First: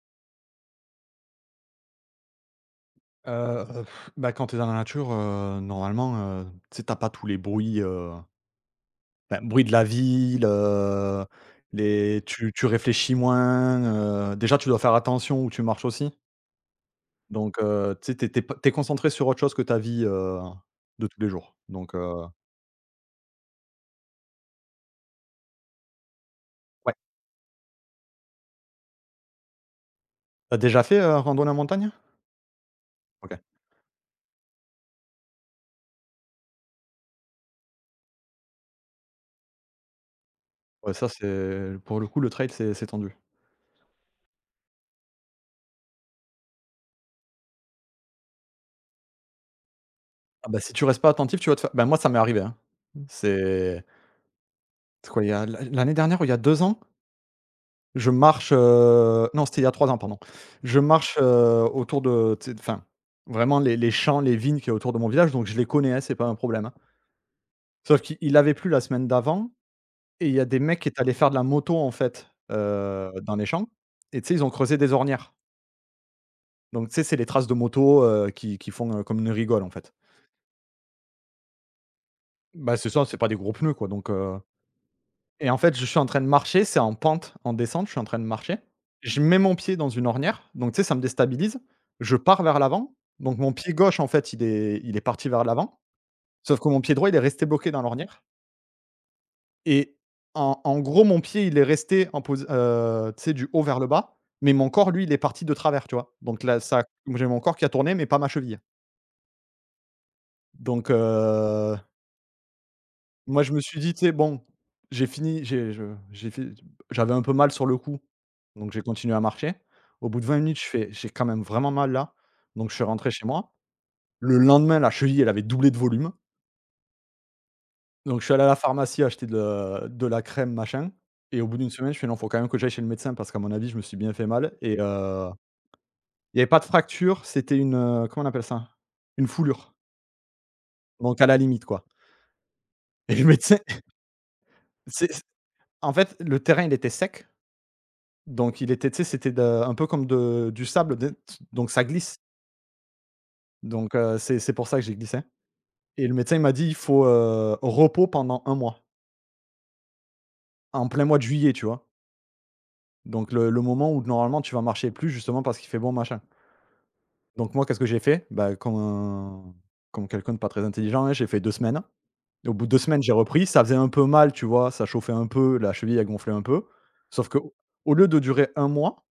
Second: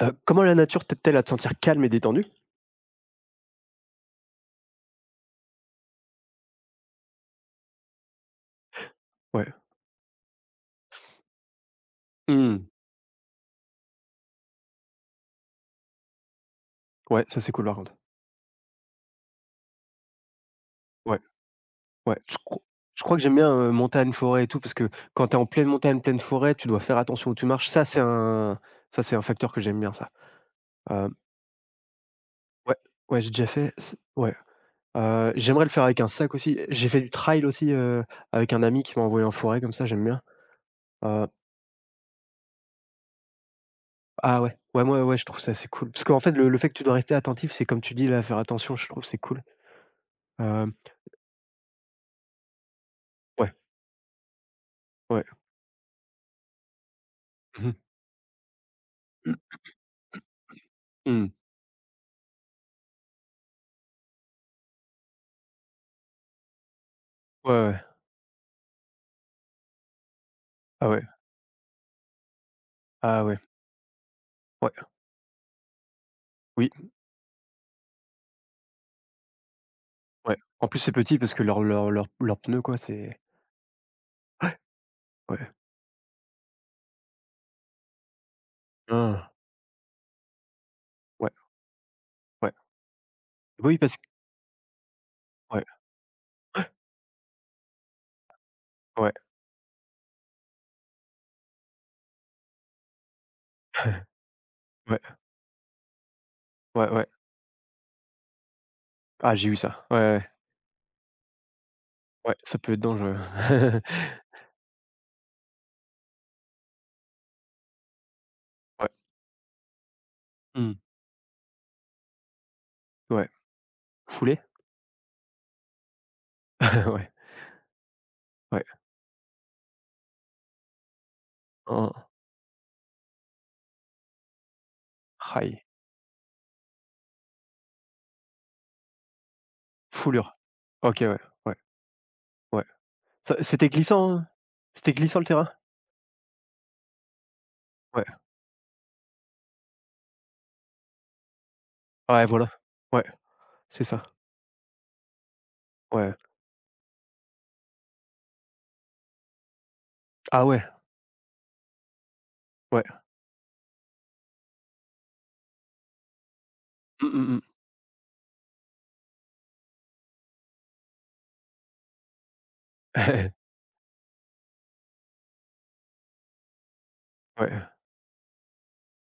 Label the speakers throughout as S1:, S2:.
S1: Comment la nature t'aide-t-elle à te sentir calme et détendu?
S2: Heu, Bah, quand tu es dans la nature, normalement, tu sais, tu pas tous les bruits, enfin,
S1: Ouais.
S2: bruits de la ville, les tu
S1: Mmh.
S2: tu réfléchis moins, déjà tu dois faire attention où tu marches aussi.
S1: Ouais, ça c'est
S2: Donc,
S1: cool par contre.
S2: tu sais, tu es concentré sur autre chose que ta vie, de tous
S1: Ouais,
S2: les jours. Donc,
S1: ouais. Je crois que j'aime bien, montagne, forêt et tout parce que quand t'es en pleine montagne, pleine forêt, tu dois
S2: ouais.
S1: faire attention où tu marches. Ça c'est un facteur que j'aime bien ça.
S2: Tu déjà fait,
S1: Hem,
S2: randonnée en montagne?
S1: ouais, ouais, j'ai
S2: OK.
S1: déjà fait c ouais, j'aimerais le faire avec un sac aussi. J'ai fait du trail aussi, avec un ami qui m'a envoyé en forêt comme ça, j'aime bien.
S2: Ouais, ça
S1: Heu,
S2: c'est pour le coup, le trail, c'est tendu.
S1: ah ouais, ouais, moi, ouais, je trouve ça c'est cool parce qu'en fait le fait que tu dois rester attentif, c'est comme tu dis là, faire attention, je trouve c'est cool.
S2: Ah bah, si
S1: Hem,
S2: tu restes pas attentif, tu vas te faire, bah, moi ça m'est arrivé, hein.
S1: ouais,
S2: C'est c'est quoi,
S1: ouais.
S2: il y a l'année dernière ou il y a 2 ans?
S1: Mmh.
S2: Je marche, non, c'était il y a 3 ans, pardon. Je marche, autour de, tu sais, enfin, vraiment les champs, les vignes qu'il y a autour de mon village, donc je les connais, hein, c'est pas un problème, hein.
S1: Ouais, ouais.
S2: Sauf qu'il avait plu la semaine d'avant et il y a des mecs qui
S1: Ah
S2: étaient
S1: ouais.
S2: allés faire de la moto, en fait,
S1: Ah
S2: dans
S1: ouais.
S2: les champs, et tu sais, ils ont
S1: Ouais.
S2: creusé des ornières.
S1: Oui,
S2: Donc tu sais, c'est les traces de moto, qui font, comme une rigole, en fait.
S1: ouais. En plus, c'est petit parce que leurs pneus,
S2: Bah,
S1: quoi,
S2: c'est ça, c'est
S1: c'est.
S2: pas des gros pneus, quoi, donc Et
S1: Ouais.
S2: en fait, je suis en train de marcher, c'est en pente, en descente, je suis en train de marcher. Je
S1: Ah.
S2: mets mon pied dans une ornière, donc tu sais, ça me
S1: Ouais,
S2: déstabilise. Je pars
S1: ouais.
S2: vers l'avant, donc mon pied
S1: Oui, parce
S2: gauche,
S1: que.
S2: en fait, il est parti vers
S1: Ouais,
S2: l'avant, sauf que mon pied droit, il est resté bloqué dans l'ornière.
S1: ouais,
S2: Et en gros, mon pied, il est resté en posi tu sais, du haut vers le bas, mais mon corps, lui, il
S1: ouais,
S2: est parti de travers, tu vois? Donc là, ça
S1: ouais, ouais.
S2: j'ai mon corps qui a tourné, mais pas ma cheville.
S1: Ah, j'ai eu ça. Ouais, ouais, ouais,
S2: Donc
S1: ouais, ça peut être dangereux.
S2: moi, je me suis dit, tu sais, bon, j'ai fini, j'ai je j'ai fait j'avais un peu mal sur le coup, donc j'ai
S1: Ouais.
S2: continué à marcher. Au bout de 20 minutes, je
S1: Mmh.
S2: fais: «J'ai quand même vraiment mal là», donc je suis rentré chez
S1: Ouais.
S2: moi. Le
S1: Foulée?
S2: lendemain, la cheville, elle avait doublé de volume,
S1: Ouais,
S2: donc je suis allé à la
S1: ouais.
S2: pharmacie acheter de la crème machin et au bout d'une semaine,
S1: Hein,
S2: je fais: «Non, faut quand même que j'aille chez le médecin parce qu'à mon avis, je me suis bien fait mal.» Et
S1: aïe.
S2: il y avait pas de fracture, c'était une, comment on appelle ça? Une foulure,
S1: Foulure. OK, ouais,
S2: donc à la
S1: ouais,
S2: limite, quoi.
S1: ouais.
S2: Et le
S1: Ça
S2: médecin
S1: c'était glissant, hein? C'était
S2: c'est
S1: glissant le terrain?
S2: en fait, le terrain, il était sec.
S1: Ouais.
S2: Donc il était, tu sais, c'était de, un peu comme de du sable de, donc ça glisse.
S1: Ouais, voilà. Ouais, c'est
S2: Donc
S1: ça.
S2: c'est pour ça que j'ai glissé. Et le
S1: Ouais.
S2: médecin il m'a dit: «Il faut, repos pendant un mois»,
S1: Ah ouais,
S2: en plein mois de juillet, tu vois?
S1: ouais.
S2: Donc le moment où normalement tu vas marcher plus justement parce qu'il fait bon machin.
S1: Mmh, mmh
S2: Donc moi qu'est-ce que j'ai fait? Bah, comme quelqu'un de pas très intelligent, hein, j'ai fait 2 semaines. Et au bout de 2 semaines, j'ai
S1: mh.
S2: repris, ça faisait un peu mal, tu vois? Ça chauffait un peu, la cheville a gonflé un peu. Sauf que,
S1: Ouais.
S2: au lieu de durer un mois,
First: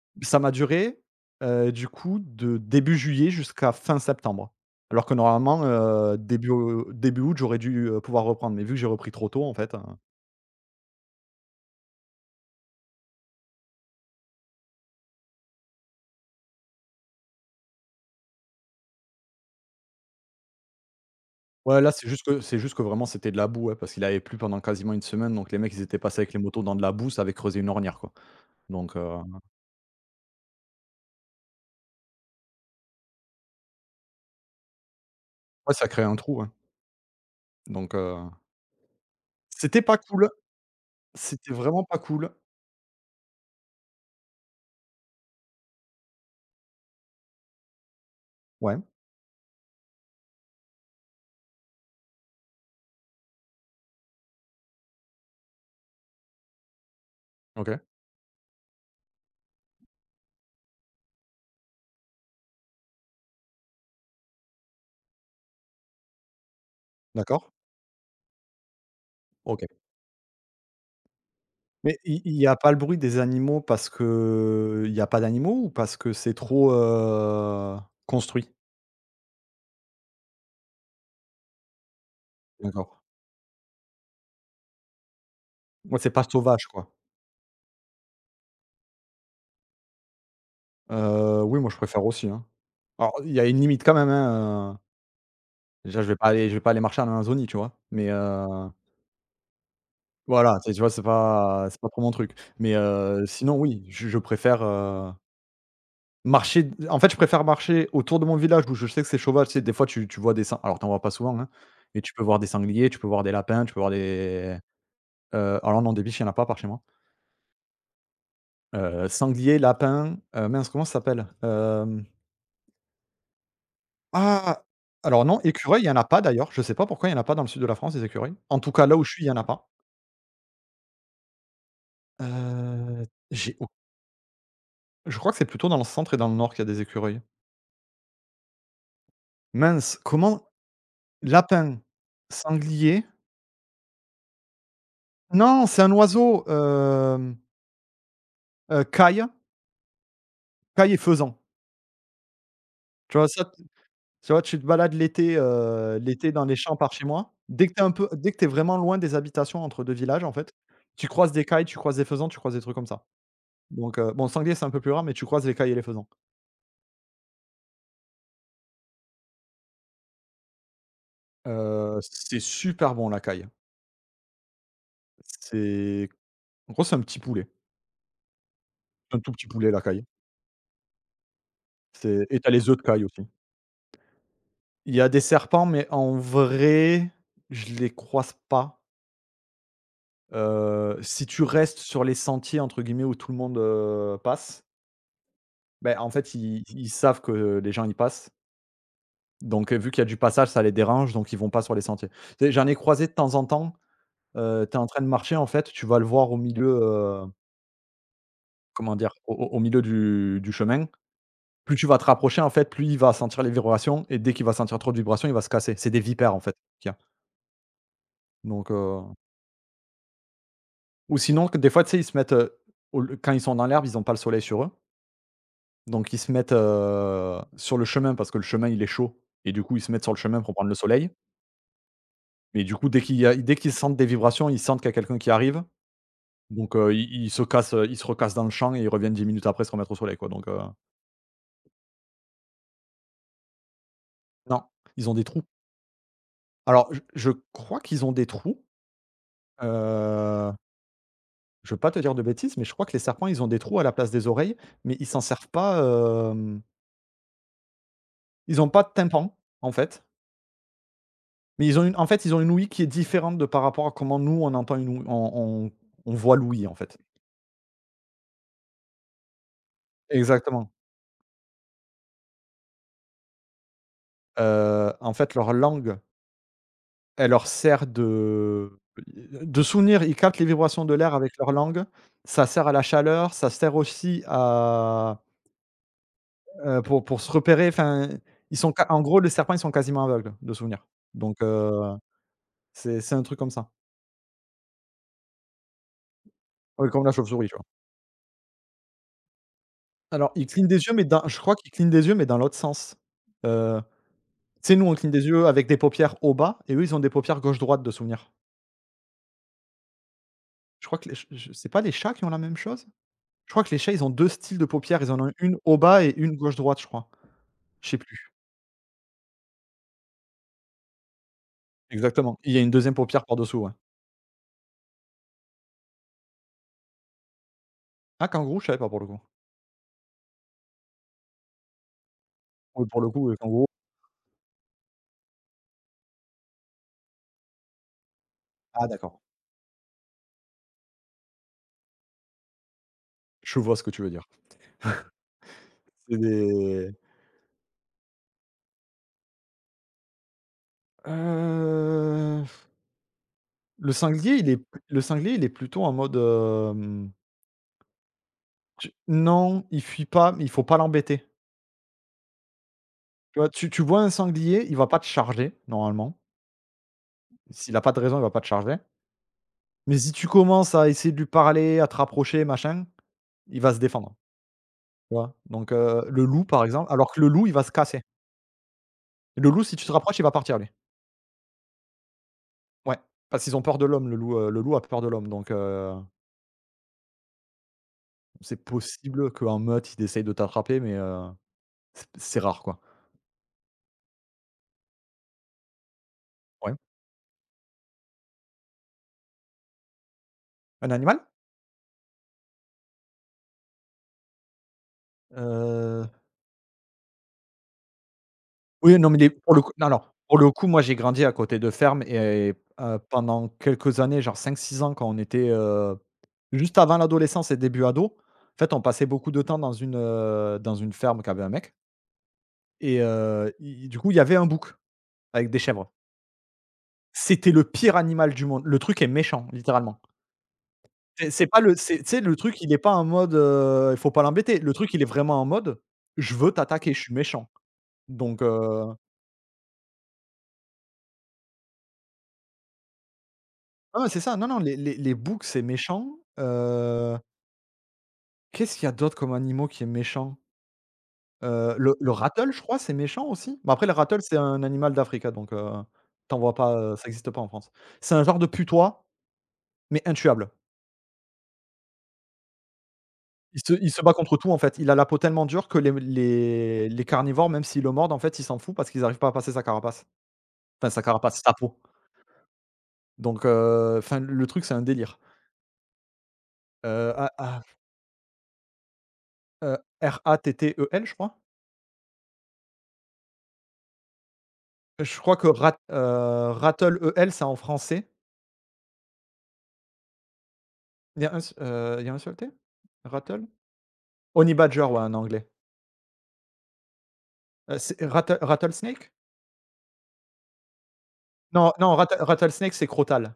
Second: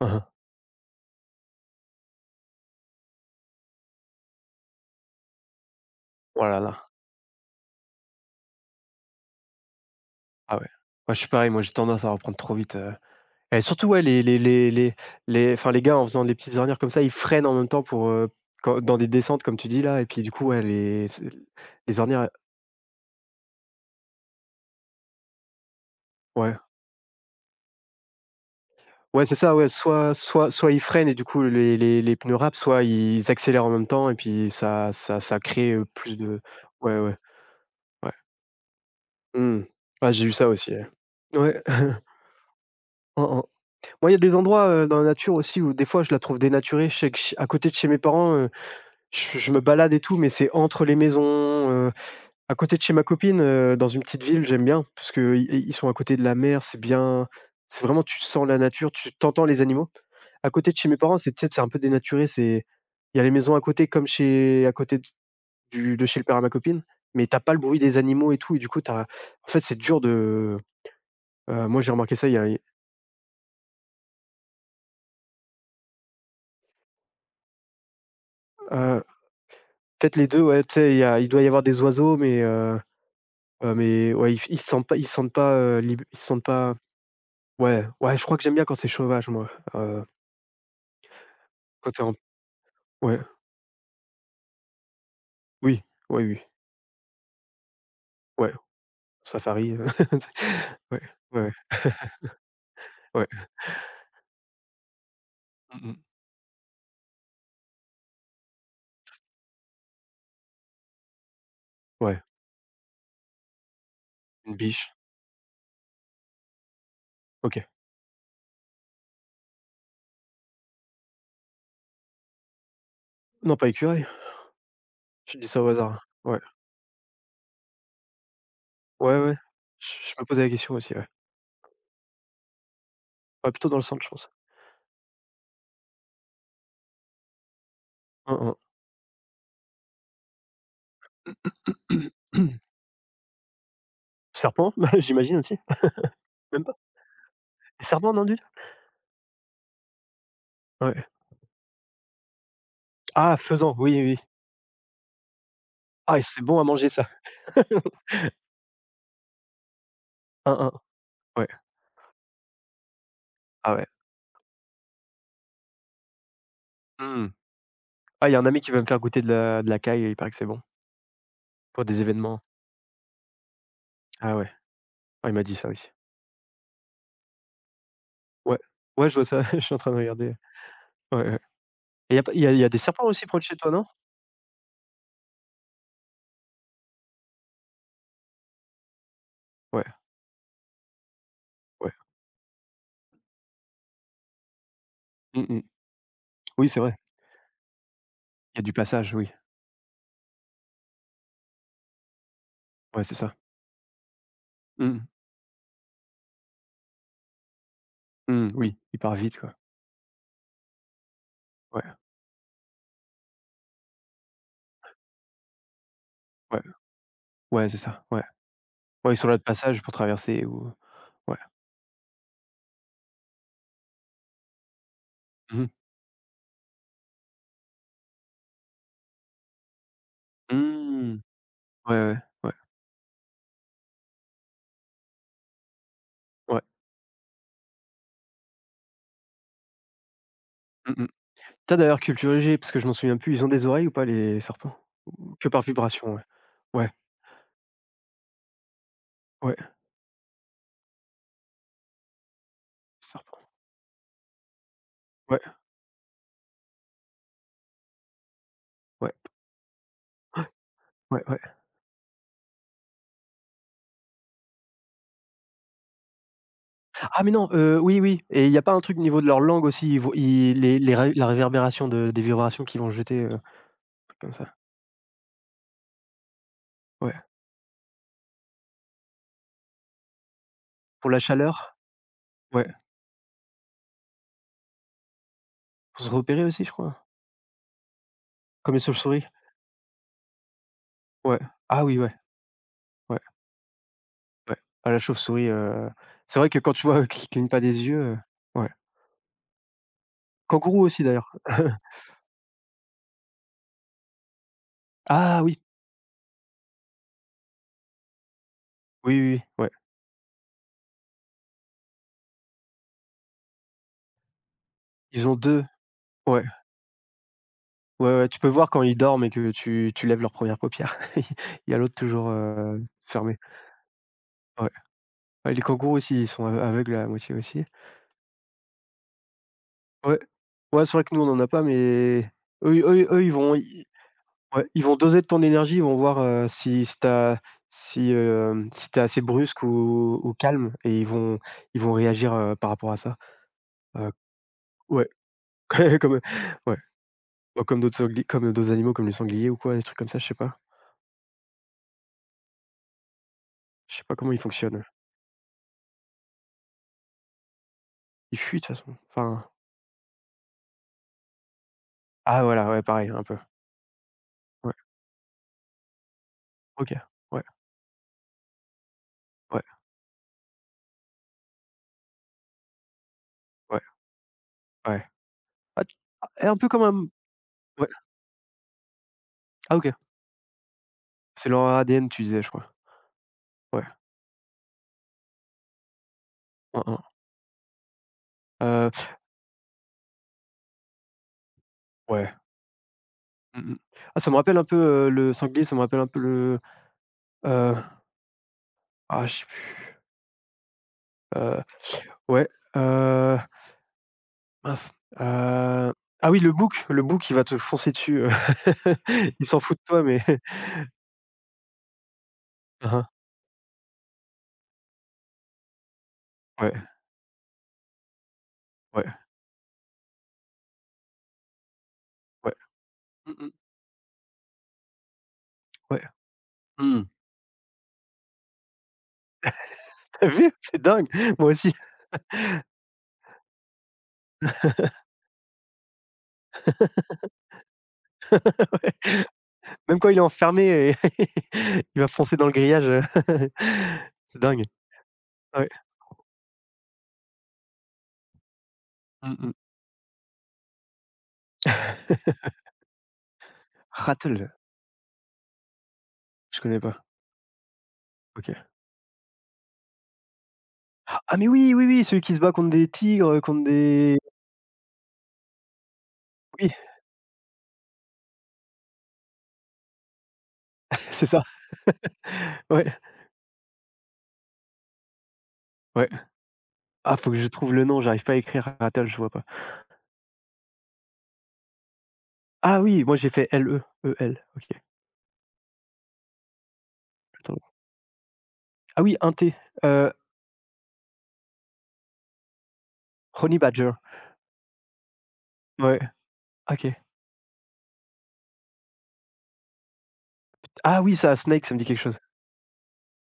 S1: Hein, hein.
S2: ça m'a duré, du coup, de début juillet jusqu'à fin septembre. Alors que normalement,
S1: Oh
S2: début
S1: là.
S2: au début août, j'aurais dû, pouvoir reprendre, mais vu que j'ai repris trop tôt, en fait,
S1: Ah ouais. Ouais, je suis pareil, moi j'ai tendance à reprendre trop vite, et surtout, ouais, les gars, en faisant des petites ornières comme ça, ils freinent en même temps pour, quand dans des descentes comme tu dis là et puis du coup, ouais, les c'est
S2: ouais, là,
S1: les ornières,
S2: c'est juste que vraiment, c'était de la boue, ouais, parce qu'il avait plu pendant quasiment une semaine, donc les mecs, ils étaient passés avec les
S1: ouais.
S2: motos dans de la boue, ça avait creusé une ornière, quoi. Donc
S1: Ouais, c'est ça, ouais, soit ils freinent et du coup les pneus, soit ils accélèrent en même temps et puis ça crée,
S2: ouais,
S1: heu,
S2: ça créait un
S1: plus
S2: trou,
S1: de
S2: hein.
S1: ouais, ouais,
S2: Donc
S1: ouais. Mmh.
S2: c'était pas
S1: Ouais, j'ai
S2: cool,
S1: eu ça aussi, ouais.
S2: c'était
S1: Ouais.
S2: vraiment pas cool.
S1: Mmh mh. Moi, il y a des endroits, dans la nature aussi où des fois je la trouve dénaturée. Je sais que ch à côté de chez mes parents,
S2: Ouais,
S1: je me balade et tout, mais c'est entre les maisons, à côté de chez ma copine, dans une petite ville, j'aime bien parce qu'ils sont à côté de la mer, c'est bien.
S2: OK,
S1: C'est vraiment tu sens la nature, tu t'entends les animaux. À côté de chez mes parents, c'est tu sais, c'est un peu dénaturé, c'est il y a les maisons à côté comme chez à côté d du de chez le père à ma copine, mais t'as
S2: d'accord,
S1: pas le bruit des animaux et tout et du coup t'as. En fait,
S2: OK.
S1: c'est dur de. Moi, j'ai
S2: Mais
S1: remarqué ça il
S2: il
S1: y
S2: y
S1: a
S2: a
S1: il
S2: pas le bruit des animaux parce que il y a pas d'animaux ou parce que c'est trop, construit?
S1: euh, peut-être les 2. Ouais, tu sais, il doit y avoir des oiseaux
S2: D'accord.
S1: mais ouais, ils f ils se sentent pas ils se sentent pas,
S2: Moi
S1: lib
S2: c'est
S1: ils
S2: pas
S1: se sentent
S2: sauvage,
S1: pas.
S2: quoi.
S1: Ouais, ouais, je crois que j'aime bien quand c'est sauvage moi, heu,
S2: Oui, moi, je
S1: quand t'es
S2: préfère
S1: en
S2: aussi, hein. Alors,
S1: ouais,
S2: il y a une limite quand même, hein,
S1: oui,
S2: déjà,
S1: ouais, oui,
S2: je vais pas aller marcher en Amazonie, tu vois? Mais
S1: ouais, safari,
S2: voilà, tu vois,
S1: ouais, ouais, ouais,
S2: c'est pas trop mon truc. Mais
S1: ouais,
S2: sinon, oui, je préfère,
S1: mmh
S2: marcher en fait, je préfère marcher autour de mon village où je sais que c'est sauvage, tu sais, des fois, tu vois des sang alors, tu en vois pas souvent, hein, mais tu
S1: ouais,
S2: peux voir des sangliers, tu peux voir des lapins, tu peux voir
S1: une
S2: des…
S1: biche,
S2: Alors non, des biches, il y en a pas par chez moi.
S1: OK.
S2: Sanglier, lapin, mince, comment ça s'appelle?
S1: Non pas écureuil,
S2: Ah! Alors
S1: je
S2: non,
S1: dis ça au
S2: écureuil, il y en a
S1: hasard,
S2: pas
S1: ouais,
S2: d'ailleurs. Je sais pas pourquoi il y en a pas dans le sud de la France des écureuils. En tout cas, là où je
S1: ouais,
S2: suis, il y
S1: ouais,
S2: en a pas.
S1: je me posais la question aussi, ouais.
S2: Heu,
S1: Ouais,
S2: j'ai au
S1: plutôt dans le centre je pense.
S2: je crois que c'est plutôt dans le centre et dans le nord qu'il y a des écureuils.
S1: Hein, hein.
S2: Mince, comment? Lapin, sanglier…
S1: Serpent? J'imagine aussi,
S2: non, c'est un oiseau,
S1: même pas? Serpent non du tout?
S2: heu, caille, caille et
S1: Ouais.
S2: faisan. Tu vois
S1: Ah
S2: ça
S1: faisan, oui, oui, oui.
S2: Tu vois, tu te balades l'été, heu,
S1: Ah
S2: l'été
S1: c'est
S2: dans les
S1: bon à
S2: champs
S1: manger
S2: par chez
S1: ça.
S2: moi. Dès que tu es un peu Dès que t'es vraiment loin des habitations entre 2 villages, en
S1: Un,
S2: fait,
S1: un.
S2: tu croises des
S1: Ouais,
S2: cailles, tu croises des faisans, tu croises des trucs comme ça.
S1: ah ouais,
S2: Donc bon, sanglier, c'est un peu plus rare, mais tu croises les cailles et les faisans.
S1: mmh. Ah il y a un ami qui veut me faire goûter de la caille, il paraît que c'est bon, pour des
S2: C'est
S1: événements.
S2: super bon la caille.
S1: Ah ouais. Ah, il m'a dit ça aussi.
S2: C'est En gros, c'est un petit poulet.
S1: Ouais, ouais, je
S2: Un
S1: vois
S2: tout
S1: ça,
S2: petit
S1: je
S2: poulet
S1: suis en
S2: la
S1: train de
S2: caille.
S1: regarder. Ouais, ouais. Et il y a
S2: C'est
S1: pas
S2: Et
S1: y
S2: t'as
S1: a y
S2: les
S1: a
S2: œufs
S1: des
S2: de
S1: serpents
S2: caille aussi.
S1: aussi proches de chez toi, non?
S2: Il y a des serpents, mais en vrai, je les croise pas.
S1: Ouais,
S2: Si tu restes
S1: ouais.
S2: sur les «sentiers» entre guillemets où tout le monde, passe.
S1: Mmh mh.
S2: Ben en fait, ils
S1: Oui, c'est
S2: ils
S1: vrai.
S2: savent que les gens y passent,
S1: Il y a du passage, oui.
S2: donc, vu qu'il y a du passage, ça les dérange, donc ils vont pas sur les sentiers. Tu sais, j'en ai
S1: Ouais,
S2: croisé de
S1: c'est
S2: temps
S1: ça.
S2: en temps, tu es en
S1: Mmh
S2: train
S1: mh.
S2: de marcher, en fait, tu vas le voir au milieu,
S1: Mmh, oui,
S2: comment
S1: ils
S2: dire?
S1: partent
S2: Au
S1: vite,
S2: au
S1: quoi.
S2: au milieu du chemin. Plus tu
S1: Ouais,
S2: vas te rapprocher, en fait, plus il va sentir les vibrations et dès qu'il va sentir trop de vibrations, il va se casser. C'est des vipères, en fait,
S1: ouais,
S2: qu'il y a,
S1: ouais, c'est ça, ouais.
S2: donc
S1: Ouais, ils sont là de passage pour traverser ou
S2: ou
S1: ouais.
S2: sinon que des fois, tu sais, ils se mettent, au quand ils sont dans l'herbe, ils ont pas le soleil sur eux,
S1: Mmh mh.
S2: donc ils se mettent, sur le chemin parce que le chemin, il est chaud et du coup, ils se mettent sur le chemin pour prendre le soleil.
S1: Mmh. Ouais, ouais, ouais,
S2: Mais du coup, dès qu'ils sentent des vibrations, ils sentent qu'il y a quelqu'un qui arrive,
S1: ouais.
S2: donc ils se cassent, ils se recassent dans le champ et ils reviennent 10 minutes après se remettre au soleil, quoi, donc
S1: Mmh mh. Tu D'ailleurs culture G, parce que je m'en souviens plus, ils ont des oreilles ou pas les
S2: non,
S1: serpents?
S2: ils ont des trous.
S1: Que par vibration, ouais. Ouais,
S2: Alors je crois qu'ils ont des trous,
S1: ouais,
S2: heu, je veux pas te dire de bêtises, mais je crois que les serpents, ils ont
S1: serpent.
S2: des trous à la place des oreilles, mais ils s'en
S1: Ouais,
S2: servent pas, hem, ils ont pas de
S1: ouais,
S2: tympan, en fait,
S1: ouais, ouais.
S2: mais ils ont une en fait, ils ont une ouïe qui est différente de par rapport à comment nous, on entend une ouïe on on voit l'ouïe, en fait.
S1: Ah mais non, oui, oui et il y a pas un truc au niveau de leur langue aussi, ils vont ils
S2: Exactement,
S1: les ré la réverbération de des vibrations qu'ils vont jeter, comme ça.
S2: en fait, leur langue,
S1: Ouais.
S2: elle leur sert de souvenir, ils captent les vibrations de
S1: Pour
S2: l'air
S1: la
S2: avec leur
S1: chaleur?
S2: langue. Ça sert
S1: Ouais.
S2: à la chaleur, ça sert aussi à,
S1: Pour se repérer aussi, je
S2: pour
S1: crois.
S2: pour se repérer, enfin, ils sont
S1: Comme les
S2: ca en gros,
S1: chauves-souris?
S2: les serpents, ils sont quasiment aveugles de souvenir.
S1: Ouais.
S2: Donc
S1: Ah oui, ouais,
S2: c'est
S1: ouais,
S2: un truc comme ça.
S1: ouais. Ah la chauve-souris, c'est vrai que quand tu
S2: Oui, comme
S1: vois
S2: la
S1: qu'ils
S2: chauve-souris,
S1: clignent
S2: tu
S1: pas
S2: vois?
S1: des yeux, ouais.
S2: Alors, ils clignent des
S1: Kangourou
S2: yeux,
S1: aussi
S2: mais dans
S1: d'ailleurs.
S2: je crois qu'ils clignent des yeux, mais dans l'autre sens. Heu, Tu sais, nous, on cligne des
S1: Ah
S2: yeux
S1: oui.
S2: avec des paupières au bas et eux, ils ont des paupières gauche-droite de souvenir.
S1: Oui, oui, oui, ouais.
S2: Je crois que les ch je c'est pas les chats qui ont la même chose? Je crois que les chats, ils ont 2 styles de paupières. Ils en
S1: Ils
S2: ont
S1: ont
S2: une
S1: 2.
S2: au bas et une
S1: Ouais,
S2: gauche-droite, je crois. Je sais
S1: ouais, ouais,
S2: plus,
S1: tu peux voir quand ils dorment et que tu lèves leur première paupière. Il y a l'autre toujours,
S2: exactement. Il y a une
S1: heu,
S2: deuxième paupière
S1: fermée.
S2: par-dessous, ouais.
S1: Ouais. Ouais, les kangourous aussi, ils sont aveugles à la moitié aussi.
S2: Ah, kangourou, je savais pas pour le coup.
S1: Ouais. Ouais, c'est vrai que nous, on en a pas, mais eux
S2: Oui, pour
S1: eux
S2: le
S1: eux,
S2: coup,
S1: ils vont
S2: kangourou
S1: i ouais, ils vont doser de ton énergie, ils vont voir, si si tu si, hem,
S2: ah
S1: si tu
S2: d'accord,
S1: assez brusque ou calme et ils vont réagir, par rapport à ça.
S2: je vois ce que tu veux
S1: Heu,
S2: dire.
S1: ouais, comme
S2: C'est
S1: ouais,
S2: des
S1: bah, comme d'autres animaux, comme les sangliers ou quoi, des trucs comme ça, je sais pas.
S2: heu, le
S1: Je sais pas comment
S2: sanglier,
S1: ils
S2: il est
S1: fonctionnent.
S2: le sanglier, il est plutôt en mode,
S1: Ils fuient de toute
S2: tu
S1: façon, enfin
S2: non, il fuit pas, mais il faut pas l'embêter.
S1: ah voilà, ouais, pareil, un peu.
S2: Tu vois? Tu vois un sanglier,
S1: Ouais,
S2: il va pas te charger, normalement.
S1: OK. Ouais,
S2: S'il a pas de raison, il va pas te charger.
S1: ouais,
S2: Mais si tu commences à essayer de lui parler, à te rapprocher, machin, il va se
S1: ouais,
S2: défendre.
S1: ouais.
S2: Tu vois? Donc
S1: Ah,
S2: le loup
S1: un
S2: par
S1: peu comme
S2: exemple,
S1: un
S2: alors que le loup il va se
S1: ouais,
S2: casser. Le loup, si
S1: ah
S2: tu te
S1: OK.
S2: rapproches, il va partir lui.
S1: C'est leur ADN, tu disais, je crois.
S2: Ouais, parce qu'ils ont peur
S1: Ouais.
S2: de l'homme, le loup a peur de l'homme, donc
S1: Mmh.
S2: c'est
S1: Heu,
S2: possible qu'en meute il essaye de t'attraper, mais c'est
S1: ouais.
S2: c'est rare quoi.
S1: Mmh mh. Ah, ça me rappelle un peu, le sanglier, ça me rappelle un peu le,
S2: Ouais.
S1: heu, ah, je sais plus,
S2: Un animal?
S1: heu, ouais, heu, mince, heu,
S2: Heu,
S1: ah oui, le bouc, il va te foncer dessus,
S2: oui, non mais les
S1: il
S2: pour
S1: s'en
S2: le coup
S1: fout de
S2: non,
S1: toi,
S2: alors
S1: mais
S2: pour le coup moi j'ai grandi à côté de fermes et
S1: hein, hein.
S2: pendant quelques années, genre 5 6 ans, quand on était,
S1: Ouais,
S2: juste avant l'adolescence et début ado. En fait, on passait
S1: ouais,
S2: beaucoup de temps dans une ferme qu'avait un mec,
S1: ouais.
S2: et
S1: Mmh mh.
S2: i du coup il y avait un bouc. Avec des chèvres.
S1: Ouais. Mmh.
S2: C'était le pire animal du monde. Le truc est méchant, littéralement.
S1: Tu as vu? C'est dingue!
S2: C'est
S1: Moi
S2: pas
S1: aussi.
S2: le c'est tu sais, le truc, il est pas en mode, il faut pas l'embêter. Le truc, il est vraiment en mode: «Je veux t'attaquer, je suis méchant». Donc heu,
S1: Ouais. Même quand il est enfermé, et il va foncer dans le grillage,
S2: ah ouais, c'est ça.
S1: c'est
S2: Non, non,
S1: dingue.
S2: les boucs, c'est
S1: Ouais.
S2: méchant. Qu'est-ce qu'il y a d'autre comme
S1: Mmh mh.
S2: animaux qui est méchant? Le rattle, je crois, c'est méchant aussi. Mais après, le rattle, c'est
S1: Rattle,
S2: un animal d'Afrique, hein, donc tu vois
S1: je
S2: pas,
S1: connais pas.
S2: ça existe pas en France. C'est un genre de
S1: OK.
S2: putois, mais intuable.
S1: Ah mais oui, oui, oui, celui qui se bat contre des tigres,
S2: Il
S1: contre
S2: se il se bat
S1: des
S2: contre tout, en fait. Il a la peau tellement dure que les
S1: oui,
S2: les les carnivores, même s'ils le mordent, en fait, ils s'en foutent parce qu'ils n'arrivent pas à passer sa carapace. Enfin, sa
S1: c'est
S2: carapace,
S1: ça,
S2: sa peau.
S1: ouais,
S2: Donc enfin le truc, c'est un délire.
S1: ouais. Ah,
S2: A
S1: faut que je
S2: A
S1: trouve le nom, j'arrive pas à écrire Rattle, je vois pas.
S2: R-A-T-T-E-L, je crois.
S1: Ah oui, moi j'ai fait l e e l OK.
S2: Je crois que rattle, E-L, c'est en
S1: Attends.
S2: français.
S1: Ah oui, un T, heu,
S2: Il y a un s il y a un seul T? Rattle?
S1: Honey Badger.
S2: Honey badger, ouais, en anglais.
S1: Ouais, OK.
S2: C'est ratte rattlesnake?
S1: Ah oui, ça, Snake,
S2: Non,
S1: ça me dit
S2: non,
S1: quelque
S2: ratte
S1: chose.
S2: rattlesnake, c'est crotal.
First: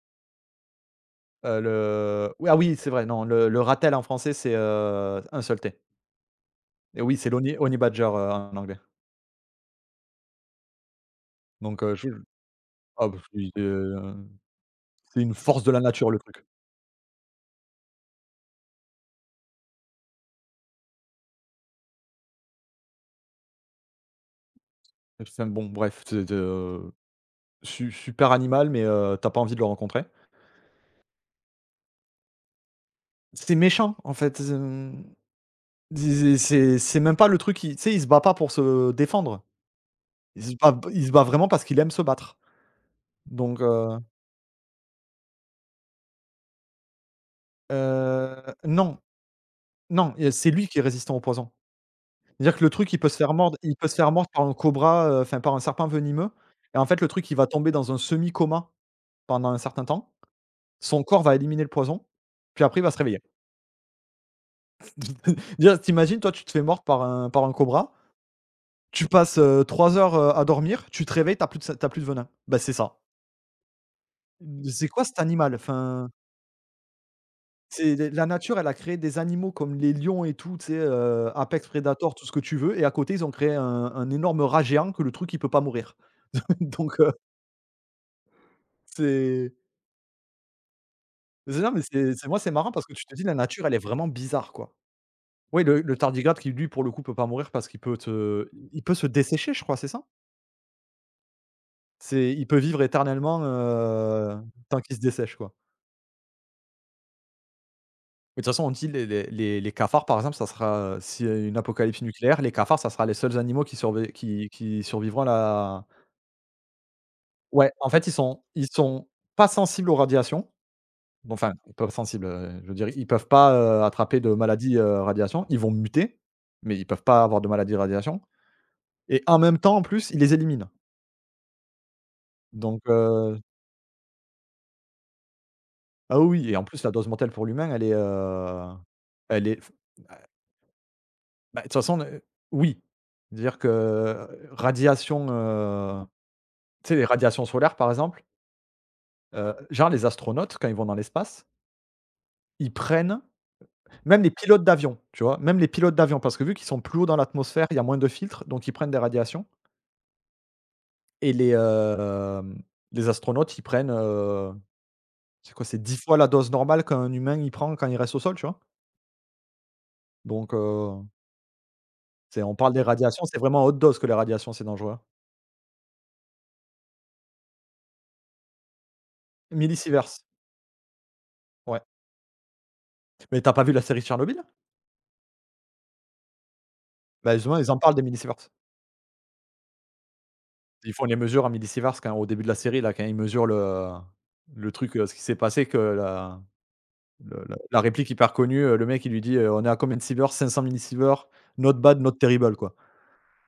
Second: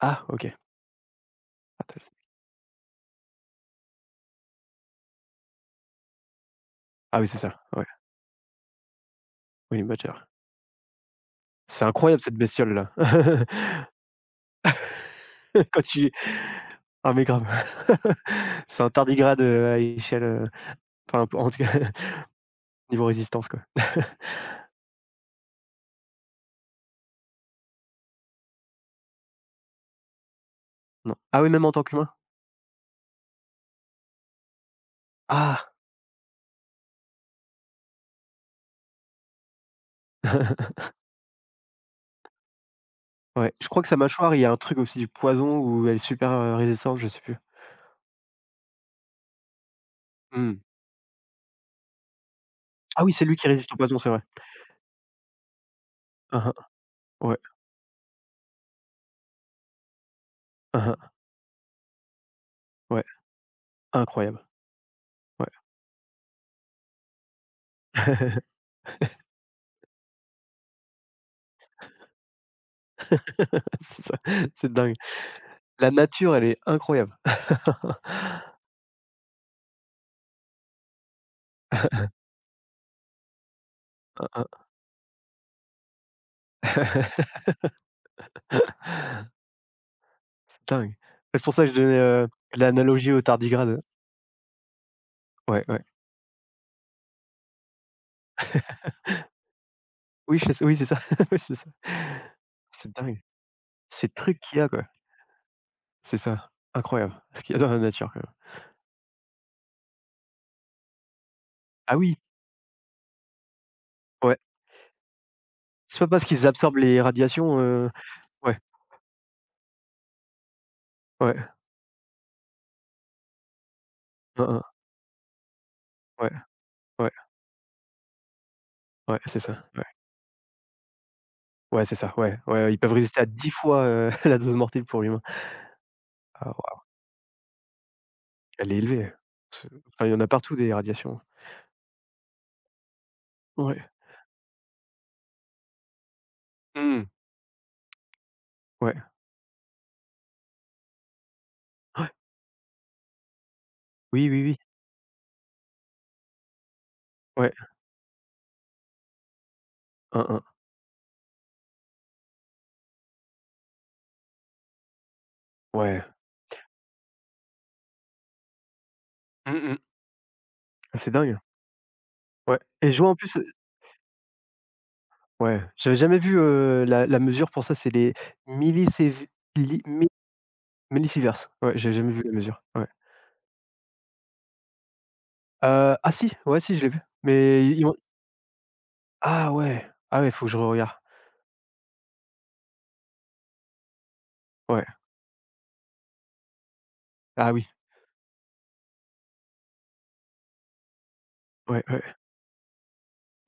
S1: Ah OK, Rattle Snake.
S2: Le oui, ah oui, c'est vrai, non, le rattle en français, c'est, un seul T. Et oui,
S1: Ah oui,
S2: c'est
S1: c'est
S2: l'honey
S1: ça,
S2: honey
S1: ouais,
S2: badger, en anglais.
S1: Honey Badger.
S2: Donc
S1: C'est
S2: je
S1: incroyable cette bestiole-là.
S2: ah bah, je C'est une force de la
S1: Quand
S2: nature,
S1: tu
S2: le truc.
S1: ah mais grave. C'est un tardigrade, à échelle, enfin, en tout cas, niveau résistance, quoi.
S2: Enfin bon, bref, c'est de su super animal, mais tu as pas envie de le rencontrer.
S1: Non. Ah oui, même en tant qu'humain?
S2: C'est méchant en fait,
S1: Ah!
S2: c'est même pas le truc qui, tu sais, il se bat pas pour se défendre. Il se bat vraiment parce qu'il aime se battre.
S1: Ouais,
S2: Donc
S1: je crois que sa
S2: heu,
S1: mâchoire, il y a un truc aussi du poison où elle est super, résistante, je sais plus.
S2: heu, non, non, et c'est
S1: Mmh.
S2: lui qui est résistant au poison. C'est-à-dire que le truc, il
S1: Ah
S2: peut
S1: oui,
S2: se
S1: c'est
S2: faire
S1: lui qui
S2: mordre
S1: résiste
S2: il
S1: au
S2: peut se
S1: poison, c'est
S2: faire
S1: vrai.
S2: mordre par un cobra, enfin par un serpent venimeux,
S1: Hein, hein.
S2: et en fait, le truc, il
S1: Ouais.
S2: va tomber dans un semi coma pendant un certain temps,
S1: Hein, hein.
S2: son corps va éliminer le poison, puis après il va se
S1: Ouais.
S2: réveiller.
S1: Incroyable. Ouais.
S2: Déjà, tu toi, tu te fais mordre par un cobra, tu passes, 3 heures, à dormir, tu te réveilles, t'as plus de sa tu plus de venin. Bah, c'est ça.
S1: C'est ça, c'est
S2: C'est
S1: dingue.
S2: quoi cet animal?
S1: La
S2: Enfin,
S1: nature, elle est incroyable.
S2: c'est la nature, elle a créé des animaux comme les lions et tout, tu sais, Apex Predator, tout ce que tu veux, et à côté, ils ont créé un énorme
S1: Hein,
S2: rat géant, que le truc, il peut pas mourir. Donc c'est
S1: c'est dingue. C'est pour
S2: c'est
S1: ça que
S2: non,
S1: je
S2: mais
S1: donnais,
S2: c'est
S1: heu,
S2: moi, c'est marrant parce que tu
S1: l'analogie
S2: te dis
S1: au
S2: la nature, elle est
S1: tardigrade.
S2: vraiment bizarre, quoi. Oui,
S1: Ouais, ouais.
S2: le tardigrade qui lui, pour le coup, peut pas mourir parce qu'il peut se dessécher, je crois, c'est ça?
S1: Oui, je sais oui, c'est ça. Oui, c'est ça.
S2: C'est il peut vivre
S1: C'est dingue.
S2: éternellement,
S1: Ces trucs qu'il y a,
S2: tant
S1: quoi.
S2: qu'il se dessèche, quoi.
S1: C'est ça. Incroyable, ce qu'il y a dans la nature, quand même.
S2: Mais de toute façon, on dit les cafards, par exemple, ça sera, s'il y a une
S1: Ah
S2: apocalypse
S1: oui,
S2: nucléaire, les cafards, ça sera les seuls animaux qui survé
S1: ouais.
S2: qui survivront à la
S1: C'est pas parce qu'ils absorbent les radiations,
S2: ouais, en
S1: heu
S2: fait, ils sont
S1: Ouais,
S2: ils sont pas sensibles aux radiations, bon,
S1: ouais,
S2: enfin, pas sensibles, je veux dire, ils peuvent pas, attraper de
S1: hein, hein,
S2: maladies, radiations. Ils vont muter,
S1: ouais,
S2: mais ils peuvent
S1: ouais,
S2: pas avoir de maladies radiations,
S1: ouais,
S2: et en
S1: c'est
S2: même
S1: ça,
S2: temps, en
S1: ouais.
S2: plus, ils les éliminent,
S1: Ouais, c'est ça, ouais, ouais, ouais, ils
S2: donc
S1: peuvent résister à
S2: heu
S1: 10 fois, la dose mortelle pour l'humain.
S2: ah
S1: Ah
S2: oui, et en
S1: ouais,
S2: plus la dose mentale pour l'humain, elle est, heu,
S1: elle est élevée. Hein,
S2: elle est
S1: c'est enfin, il y en a partout des radiations.
S2: bah, de toute façon, oui. Dire que,
S1: Ouais.
S2: radiation, tu sais, les
S1: Mmh.
S2: radiations solaires par exemple,
S1: Ouais,
S2: genre les astronautes, quand ils vont dans l'espace,
S1: ouais.
S2: ils prennent même
S1: Oui,
S2: les
S1: oui, oui.
S2: pilotes d'avion, tu vois? Même les pilotes d'avion, parce que vu qu'ils sont plus haut dans
S1: Ouais.
S2: l'atmosphère, il y a moins de filtres, donc ils prennent des radiations.
S1: Hein, hein.
S2: Et les, les astronautes ils prennent, c'est quoi? C'est 10
S1: Ouais.
S2: fois la dose normale qu'un humain il prend quand il reste au sol, tu vois?
S1: Mmh mh.
S2: Donc
S1: C'est dingue.
S2: C'est on
S1: Ouais
S2: parle des
S1: et je vois en
S2: radiations, c'est
S1: plus,
S2: vraiment à haute dose que les radiations, c'est dangereux, hein.
S1: ouais, j'avais jamais vu, la mesure pour ça, c'est les millisiev li mi
S2: Millisieverts,
S1: millisieverts. Ouais,
S2: ouais.
S1: j'ai jamais vu la mesure, ouais.
S2: Mais t'as pas vu la série Tchernobyl?
S1: Ah si, ouais, si, je l'ai vu,
S2: Bah, justement,
S1: mais
S2: ils en
S1: ils
S2: parlent,
S1: m'ont
S2: des millisieverts.
S1: ah ouais, ah ouais, il faut que je
S2: Ils
S1: regarde.
S2: font les mesures en millisieverts quand, au début de la série, là, quand ils mesurent le
S1: Ouais.
S2: truc, ce qui s'est passé, que la le
S1: Ah
S2: la
S1: oui.
S2: la réplique hyper connue, le mec, il lui dit: «On est à combien de sieverts? 500 millisieverts, not
S1: Ouais,
S2: bad,
S1: ouais,
S2: not terrible», quoi.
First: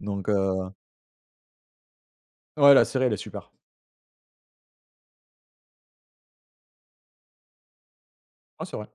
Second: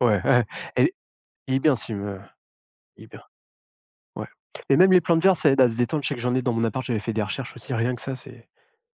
S1: ouais,
S2: Donc
S1: ouais.
S2: heu,
S1: Elle il est bien ce film,
S2: ouais, la
S1: il
S2: série,
S1: est
S2: elle est
S1: bien,
S2: super.
S1: ouais. Et même les plantes vertes, ça aide à se détendre. Je sais que j'en ai dans mon appart, j'avais fait des recherches aussi, rien que ça, c'est
S2: Ouais, c'est vrai.